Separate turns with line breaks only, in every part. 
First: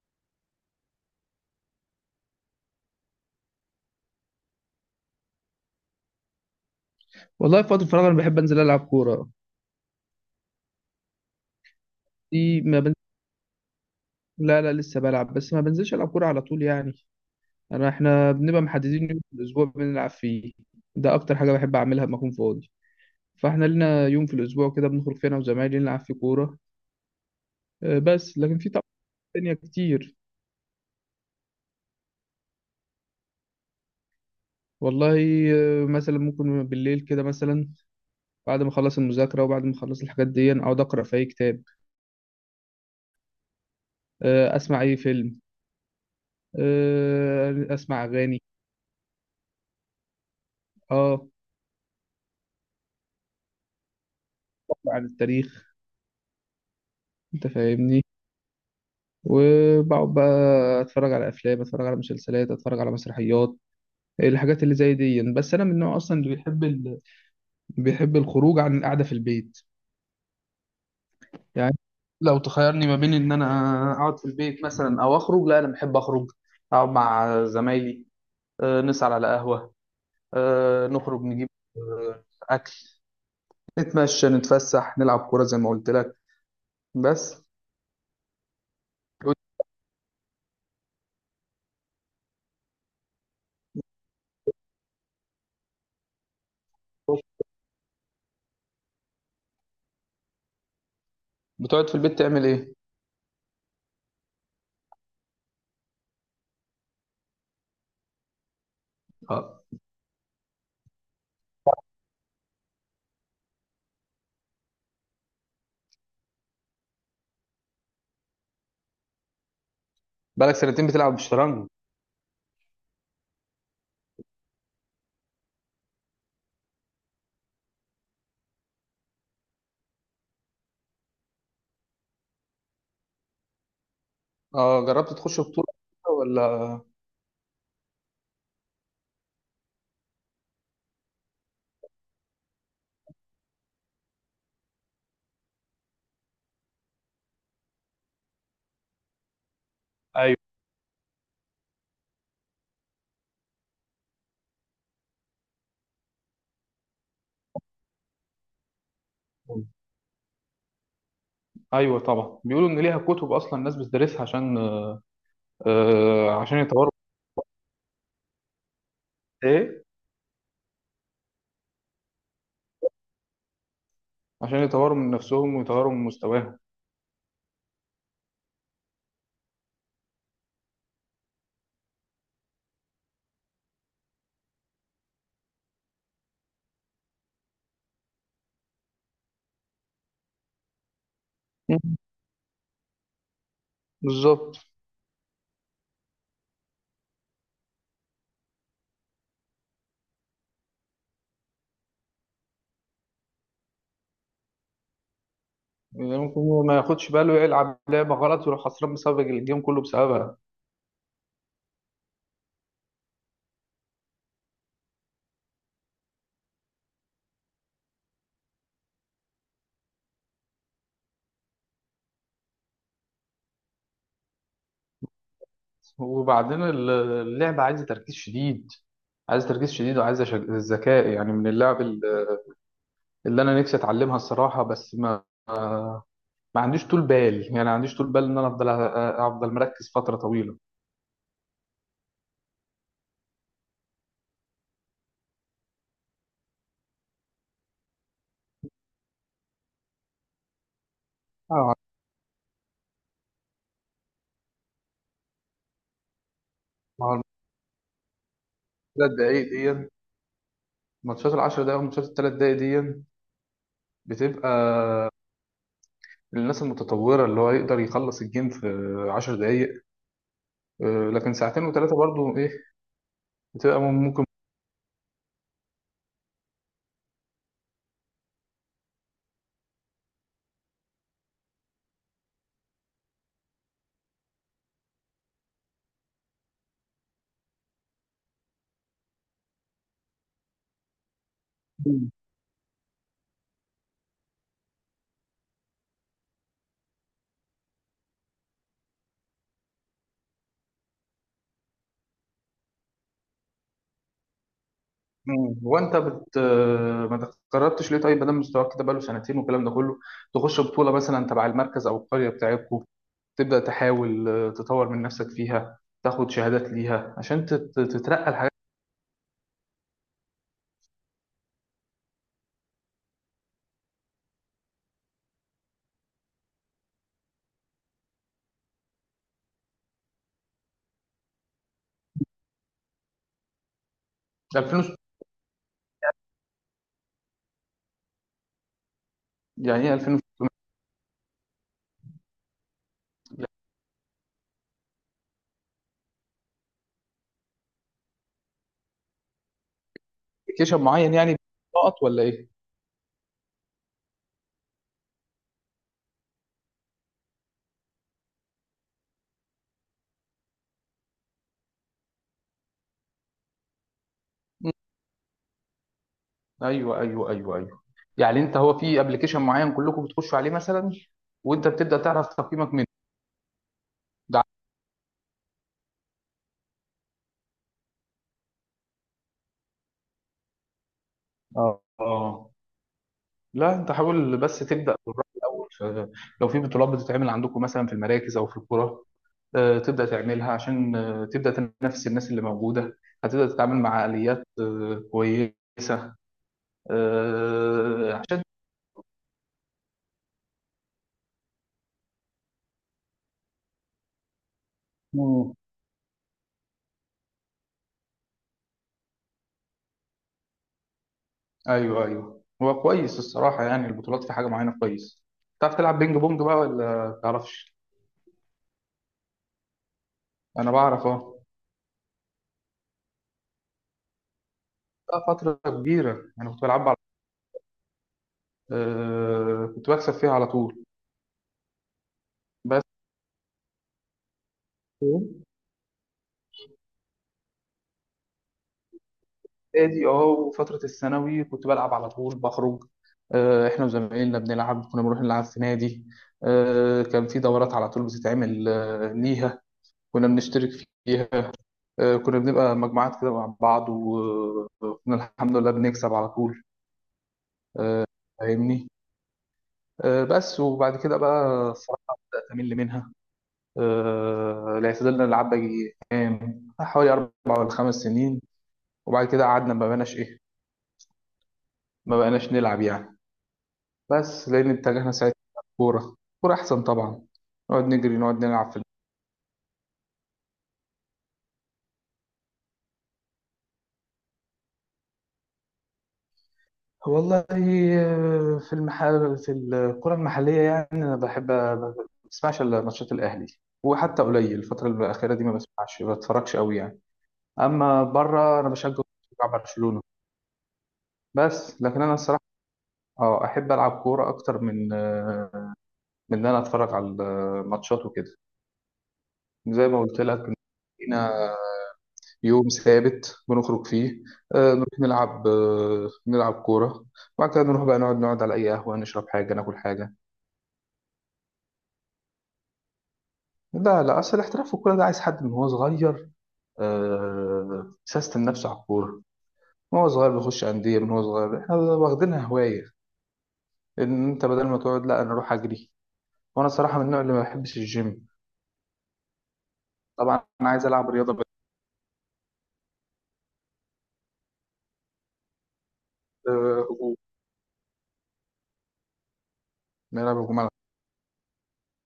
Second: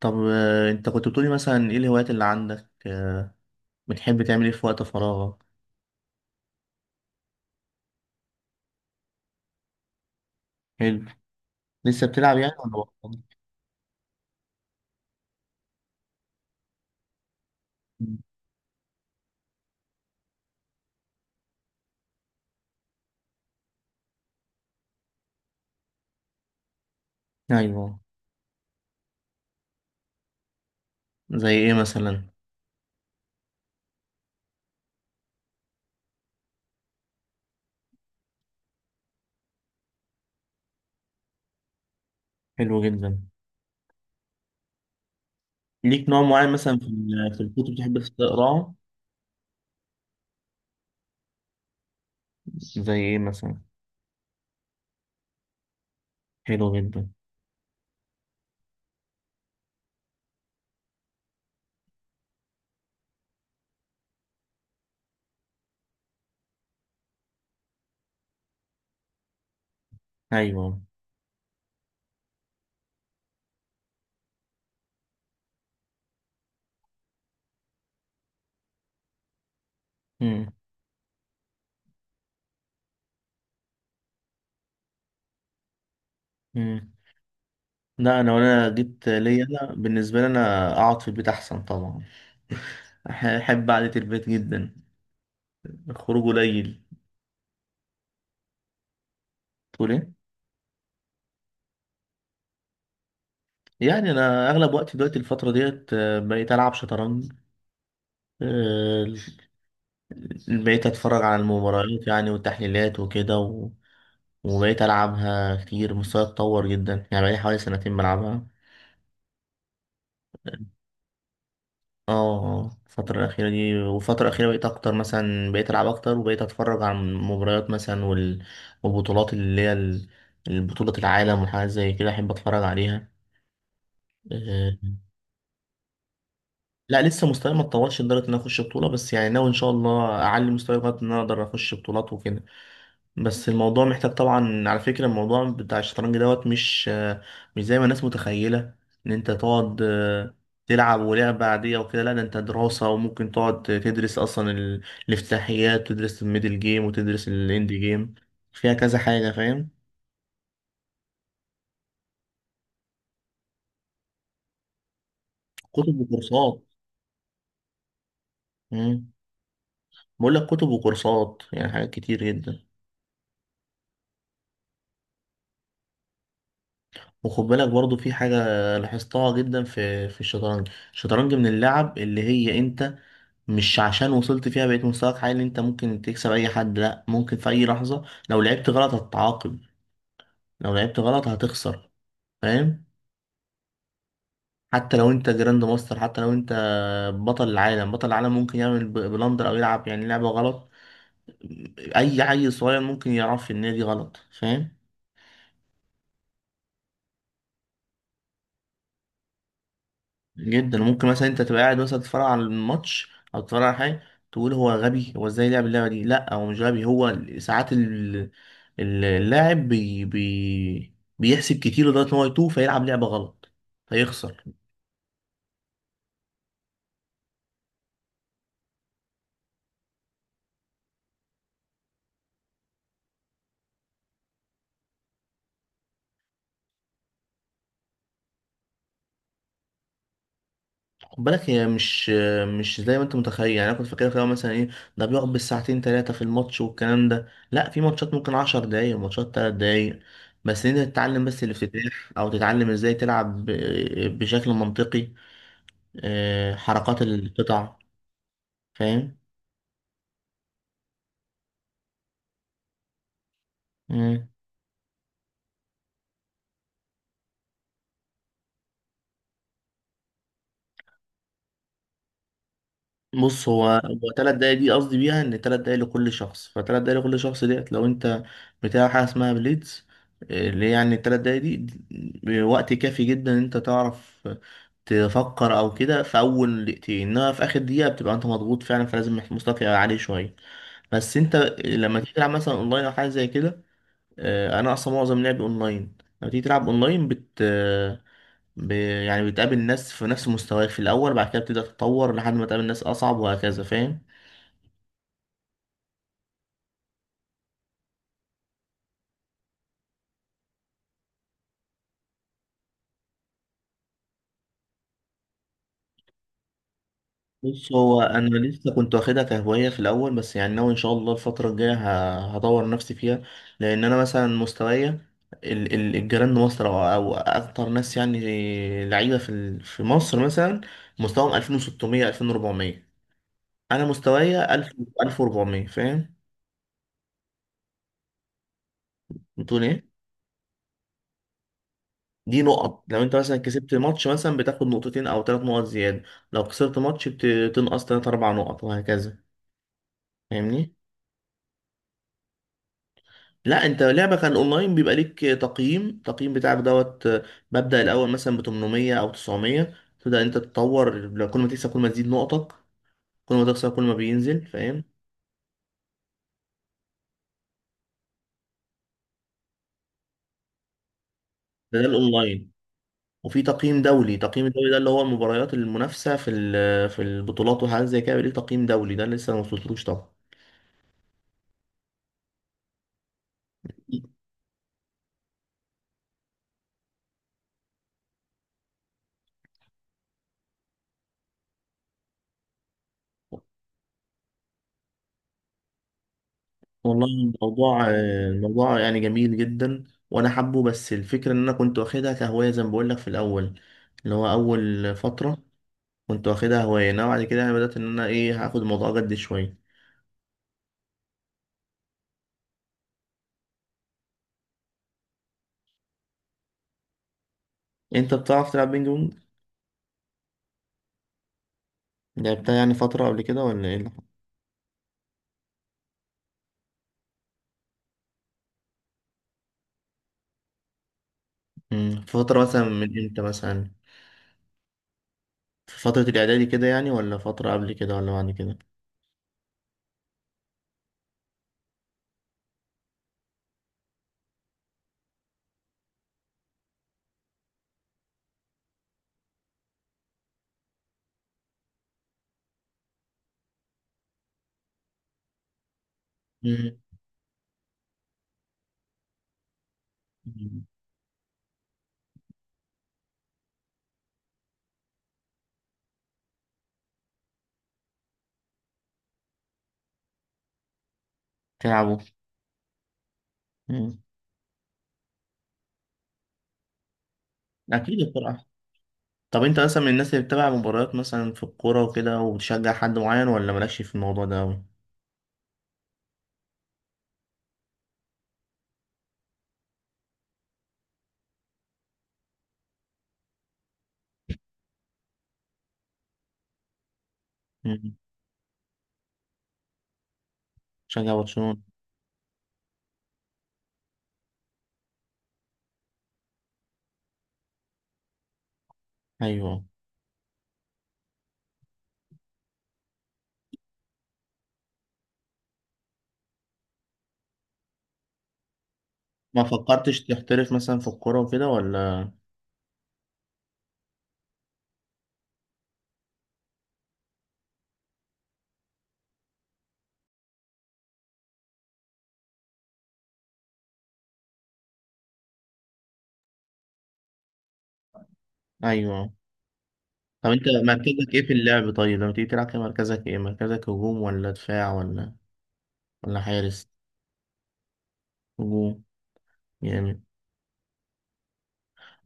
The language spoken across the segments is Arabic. طب انت كنت بتقولي مثلا ايه الهوايات اللي عندك، بتحب تعمل ايه في وقت فراغك؟
والله، في وقت الفراغ انا بحب انزل العب كوره.
حلو. لسه بتلعب
دي
يعني ولا
ما بنزل.
بطلت؟
لا لا، لسه بلعب، بس ما بنزلش العب كوره على طول، يعني. انا
مم.
احنا بنبقى محددين يوم في الاسبوع بنلعب فيه. ده اكتر حاجه بحب اعملها لما اكون فاضي. فاحنا لنا يوم في الاسبوع كده بنخرج فيه انا وزمايلي نلعب فيه كوره.
ايوه.
بس لكن في طبعا تانية كتير.
زي ايه مثلا؟
والله، مثلا ممكن بالليل كده مثلا، بعد ما اخلص المذاكره وبعد ما اخلص الحاجات دي اقعد اقرا في اي كتاب.
حلو جدا.
اسمع اي فيلم.
ليك نوع معين مثلا في الكتب بتحب
اسمع اغاني.
تقراه؟
اه،
زي ايه مثلا؟
أقرأ عن التاريخ.
حلو جدا.
انت فاهمني. وبقعد بقى اتفرج على افلام، اتفرج على مسلسلات، اتفرج على مسرحيات، الحاجات اللي زي دي. بس انا من النوع اصلا اللي بيحب بيحب الخروج عن القعده في البيت،
ايوه.
يعني. لو تخيرني ما بين ان انا اقعد في البيت مثلا او اخرج، لا انا بحب اخرج، اقعد مع زمايلي. نسهر على قهوه.
مم.
نخرج نجيب آه، اكل، نتمشى نتفسح نلعب كوره زي ما قلت لك.
مم.
بس.
لا انا وانا جيت ليا انا بالنسبه لي انا اقعد في البيت احسن طبعا. احب قعده البيت جدا. الخروج قليل. تقول ايه؟
بتقعد في البيت تعمل ايه؟
يعني انا اغلب وقتي دلوقتي الفتره ديت بقيت العب شطرنج. آه،
اه.
بقيت أتفرج على المباريات يعني والتحليلات وكده وبقيت ألعبها كتير. مستواي اتطور جدا يعني، بقالي حوالي سنتين بلعبها.
بقالك سنتين بتلعب بالشطرنج؟
اه، الفترة الأخيرة دي، والفترة الأخيرة بقيت أكتر مثلا. بقيت ألعب أكتر وبقيت أتفرج على المباريات مثلا والبطولات اللي هي البطولة العالم وحاجات زي كده أحب أتفرج عليها. آه،
اه، جربت تخش بطولة ولا؟
لا، لسه مستواي ما اتطورش لدرجة إن أنا أخش بطولة، بس يعني ناوي إن شاء الله أعلي مستواي لغاية إن أنا أقدر أخش بطولات وكده. بس الموضوع محتاج طبعا. على فكرة الموضوع بتاع الشطرنج دوت مش زي ما الناس متخيلة ان انت تقعد
ايوه،
تلعب ولعبة عادية وكده. لا ده انت دراسة، وممكن تقعد تدرس اصلا الافتتاحيات، وتدرس الميدل جيم، وتدرس الاند جيم. فيها كذا حاجة، فاهم؟
ايوه، طبعا بيقولوا ان ليها كتب اصلا الناس بتدرسها عشان
كتب
آه عشان
وكورسات.
يطوروا.
مم.
ايه،
بقول لك كتب وكورسات، يعني حاجات كتير جدا.
عشان يطوروا من نفسهم ويطوروا من مستواهم.
وخد بالك برضو في حاجة لاحظتها جدا في الشطرنج. الشطرنج من اللعب اللي هي انت مش عشان وصلت فيها بقيت مستواك عالي انت ممكن تكسب اي حد. لا، ممكن في اي لحظة لو لعبت غلط هتتعاقب، لو لعبت غلط هتخسر،
مم.
فاهم؟
بالظبط.
حتى لو انت جراند ماستر، حتى لو انت بطل العالم، بطل العالم ممكن يعمل بلندر او يلعب يعني لعبة غلط. اي عيل صغير ممكن يعرف ان هي دي غلط، فاهم؟
يعني ممكن هو ما ياخدش باله، يلعب لعبة غلط ويروح خسران بسبب الجيم كله بسببها.
جدا ممكن مثلا انت تبقى قاعد مثلا تتفرج على الماتش او تتفرج على حاجه، تقول هو غبي، هو ازاي لعب اللعبه دي. لا، هو مش غبي، هو ساعات اللاعب بي بي بيحسب كتير لدرجه ان هو يتوه فيلعب لعبه غلط فيخسر.
وبعدين اللعبة عايزة تركيز شديد، عايزة تركيز شديد وعايزة ذكاء، يعني من اللعب اللي انا نفسي اتعلمها الصراحة. بس ما عنديش طول بال، يعني ما عنديش طول بال ان انا افضل افضل مركز فترة طويلة.
خد بالك هي مش زي ما انت متخيل. يعني انا كنت فاكرها في الأول مثلا ايه، ده بيقعد بالساعتين ثلاثه في الماتش والكلام ده. لا، في ماتشات ممكن 10 دقايق، ماتشات 3 دقايق. بس انت تتعلم بس
اه.
الافتتاح او تتعلم ازاي تلعب بشكل منطقي. حركات
ما هو
القطع،
الثلاث
فاهم؟
دقايق دي، ماتشات العشر دقايق والماتشات الثلاث دقايق دي
مم.
بتبقى للناس المتطورة اللي هو يقدر يخلص الجيم في 10 دقايق. لكن ساعتين وثلاثة برضو ايه،
بص، هو
بتبقى
هو
ممكن.
تلات دقايق دي قصدي بيها ان تلات دقايق لكل شخص، فتلات دقايق لكل شخص ديت لو انت بتاع حاجة اسمها بليدز. اللي هي يعني التلات دقايق دي وقت كافي جدا ان انت تعرف تفكر او كده في اول دقيقتين، انما في اخر دقيقة بتبقى انت مضغوط فعلا، فلازم مستواك يبقى عالي شوية. بس انت لما تيجي تلعب مثلا اونلاين او حاجة زي كده، انا اصلا معظم لعبي اونلاين. لما تيجي تلعب اونلاين ب... يعني بتقابل ناس في نفس مستواك في الاول، بعد كده بتبدا تتطور لحد ما تقابل ناس اصعب وهكذا، فاهم؟
مم. وانت بت آه، ما تقربتش ليه طيب، مادام مستواك كده بقاله سنتين والكلام ده كله، تخش بطولة مثلا تبع المركز او القرية بتاعتكم، تبدأ تحاول تطور من نفسك فيها، تاخد شهادات ليها عشان
بص، هو انا
تترقى الحاجات.
لسه كنت واخدها كهوايه في الاول، بس يعني ناوي ان شاء الله الفتره الجايه هطور نفسي فيها. لان انا مثلا مستوايا الجيران مصر او اكتر ناس يعني لعيبه في مصر مثلا مستواهم 2600 2400، انا مستوايا 1000
2000.
1400، فاهم؟ بتقول
يعني ايه
ايه؟
2000؟
دي نقط، لو انت مثلا كسبت ماتش مثلا بتاخد نقطتين او ثلاث نقط زيادة، لو خسرت ماتش بتنقص ثلاث اربع نقط وهكذا، فاهمني؟
ابلكيشن معين يعني، نقط ولا ايه؟
لا، انت لعبة كان اونلاين بيبقى ليك تقييم، التقييم بتاعك دوت مبدأ الاول مثلا ب 800 او 900، تبدأ انت تتطور لو كل ما تكسب كل ما تزيد نقطك، كل ما تخسر كل ما بينزل، فاهم؟
ايوه، ايوه، ايوه، ايوه. يعني انت، هو في ابلكيشن معين كلكم بتخشوا عليه مثلا، وانت
ده
بتبدا تعرف
الاونلاين،
تقييمك منه؟
وفي تقييم دولي.
ده
تقييم الدولي ده اللي هو المباريات المنافسة في البطولات وحاجات زي كده ليه تقييم دولي، ده لسه ما وصلتلوش.
اه، اه. لا انت حاول بس تبدا بالراي الاول لو في بطولات بتتعمل عندكم مثلا في المراكز او في القرى، تبدا تعملها عشان تبدا تنافس الناس اللي موجوده.
طبعا.
هتبدا تتعامل مع اليات كويسه،
والله الموضوع،
عشان.
الموضوع يعني جميل جدا، وانا حابه، بس الفكره ان انا كنت واخدها كهوايه زي ما بقول لك في الاول، اللي هو اول فتره
مم.
كنت واخدها هوايه انا، بعد كده يعني بدات ان انا ايه، هاخد الموضوع جد شويه.
ايوه، ايوه، هو كويس الصراحه. يعني البطولات في حاجه معينه كويس. تعرف تلعب بينج بونج بقى ولا تعرفش؟
انت بتعرف تلعب بينج بونج؟
انا بعرف، اه.
لعبتها يعني فتره قبل كده ولا ايه اللي حصل؟
بقى فتره كبيره انا كنت بلعب على، كنت بكسب فيها على طول.
في فتره مثلا
بس
من امتى مثلا؟ في فتره الاعدادي كده يعني، ولا فتره قبل كده، ولا بعد كده؟
ادي اه، وفتره الثانوي كنت بلعب على طول، بخرج. احنا وزمايلنا بنلعب، كنا بنروح نلعب في نادي. كان في دورات على طول بتتعمل ليها، كنا بنشترك فيها. كنا بنبقى مجموعات كده مع بعض، وكنا الحمد لله بنكسب على طول.
مم.
آه، فاهمني. بس،
مم.
وبعد كده بقى الصراحه بقيت أمل منها. الاعتدال ده نلعب بقى كام، حوالي 4 ولا 5 سنين، وبعد كده قعدنا ما بقناش ايه،
تلعبوا؟
ما بقناش نلعب يعني.
مم.
بس لان اتجهنا ساعتها كوره. كوره احسن طبعا، نقعد
اكيد.
نجري، نقعد نلعب في.
طب انت مثلا من الناس اللي بتتابع مباريات مثلا في الكورة وكده وبتشجع حد معين ولا مالكش في الموضوع ده أوي؟
والله، في المحل، في الكرة المحلية يعني، أنا بحب ما بسمعش إلا ماتشات الأهلي، وحتى قليل الفترة الأخيرة دي ما بسمعش ما بتفرجش قوي يعني.
مم.
أما بره أنا بشجع برشلونة.
تشجع برشلونة؟
بس لكن أنا الصراحة، أحب ألعب كورة أكتر من ان انا اتفرج على الماتشات وكده،
أيوه.
زي ما قلت لك إن لينا يوم ثابت بنخرج فيه، نروح نلعب كوره، وبعد كده نروح بقى نقعد على اي قهوه، نشرب
ما
حاجه، ناكل
فكرتش
حاجه.
تحترف مثلا في الكورة وكده ولا؟
لا، لا، اصل الاحتراف في الكوره ده عايز حد من هو صغير سيستم نفسه على الكوره، من هو صغير بيخش انديه، من هو صغير. احنا واخدينها هوايه، ان انت بدل ما تقعد لا، انا اروح اجري. وانا صراحه من النوع اللي ما بحبش الجيم.
أيوه. طب
طبعا
انت
انا عايز العب
مركزك ايه في
رياضه بس.
اللعب؟ طيب لما تيجي تلعب كده مركزك ايه؟ مركزك هجوم ولا دفاع ولا حارس؟
هجوم.
هجوم، جامد.
نلعب هجوم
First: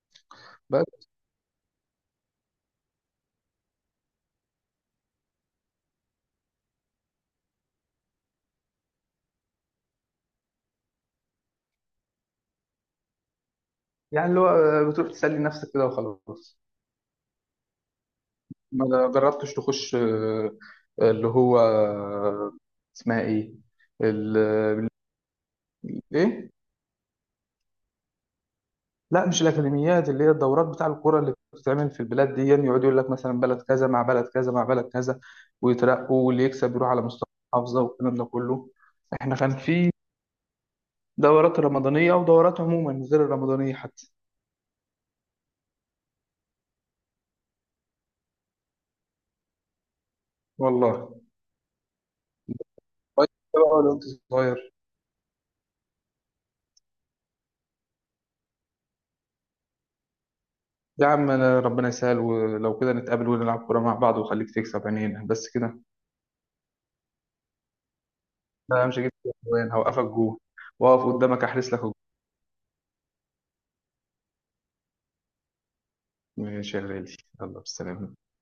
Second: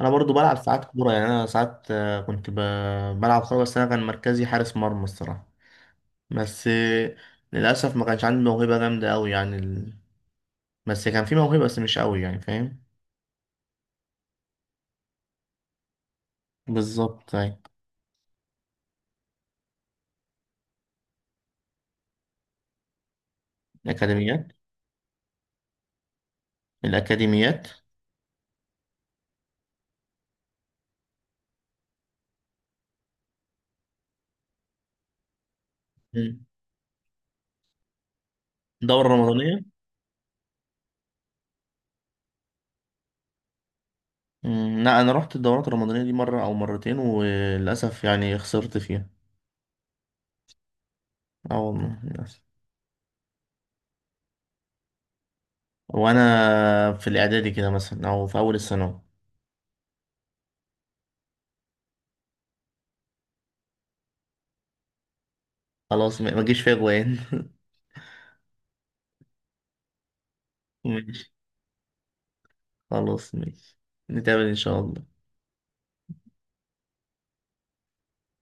انا برضو بلعب ساعات
على.
كورة، يعني انا ساعات كنت بلعب كورة، بس انا كان مركزي حارس مرمى الصراحة. بس، للأسف ما كانش عندي موهبة جامدة أوي يعني، بس كان في موهبة بس مش قوي يعني، فاهم؟
يعني اللي هو بتروح تسلي نفسك كده وخلاص.
بالظبط، أيوة.
ما جربتش تخش اللي هو اسمها ايه؟
الأكاديميات.
ال- ايه.
الأكاديميات.
لا مش الاكاديميات، اللي هي الدورات بتاع الكوره اللي بتتعمل في البلاد دي، يقعد يقول لك مثلا بلد كذا مع بلد كذا مع بلد كذا، ويترقوا
مم.
واللي يكسب يروح على مستوى المحافظه والكلام ده كله.
دورة
احنا كان
رمضانية.
في دورات رمضانيه ودورات عموما غير الرمضانيه حتى.
لا، أنا رحت الدورات الرمضانية دي مرة أو مرتين وللأسف يعني خسرت فيها.
والله،
أه والله، للأسف.
كويس بقى لو انت صغير.
وأنا في الإعدادي كده مثلا أو في أول الثانوي.
يا عم، أنا ربنا يسهل ولو كده نتقابل ونلعب كورة مع بعض، وخليك تكسب عينينا بس كده.
خلاص، ما جيش فيها جوان.
أنا مش هجيب جوان، هوقفك جوه، وأقف
ماشي.
قدامك أحرس لك الجون.
خلاص ماشي. نتقابل إن شاء الله.
ماشي يا غالي، يلا بالسلامة.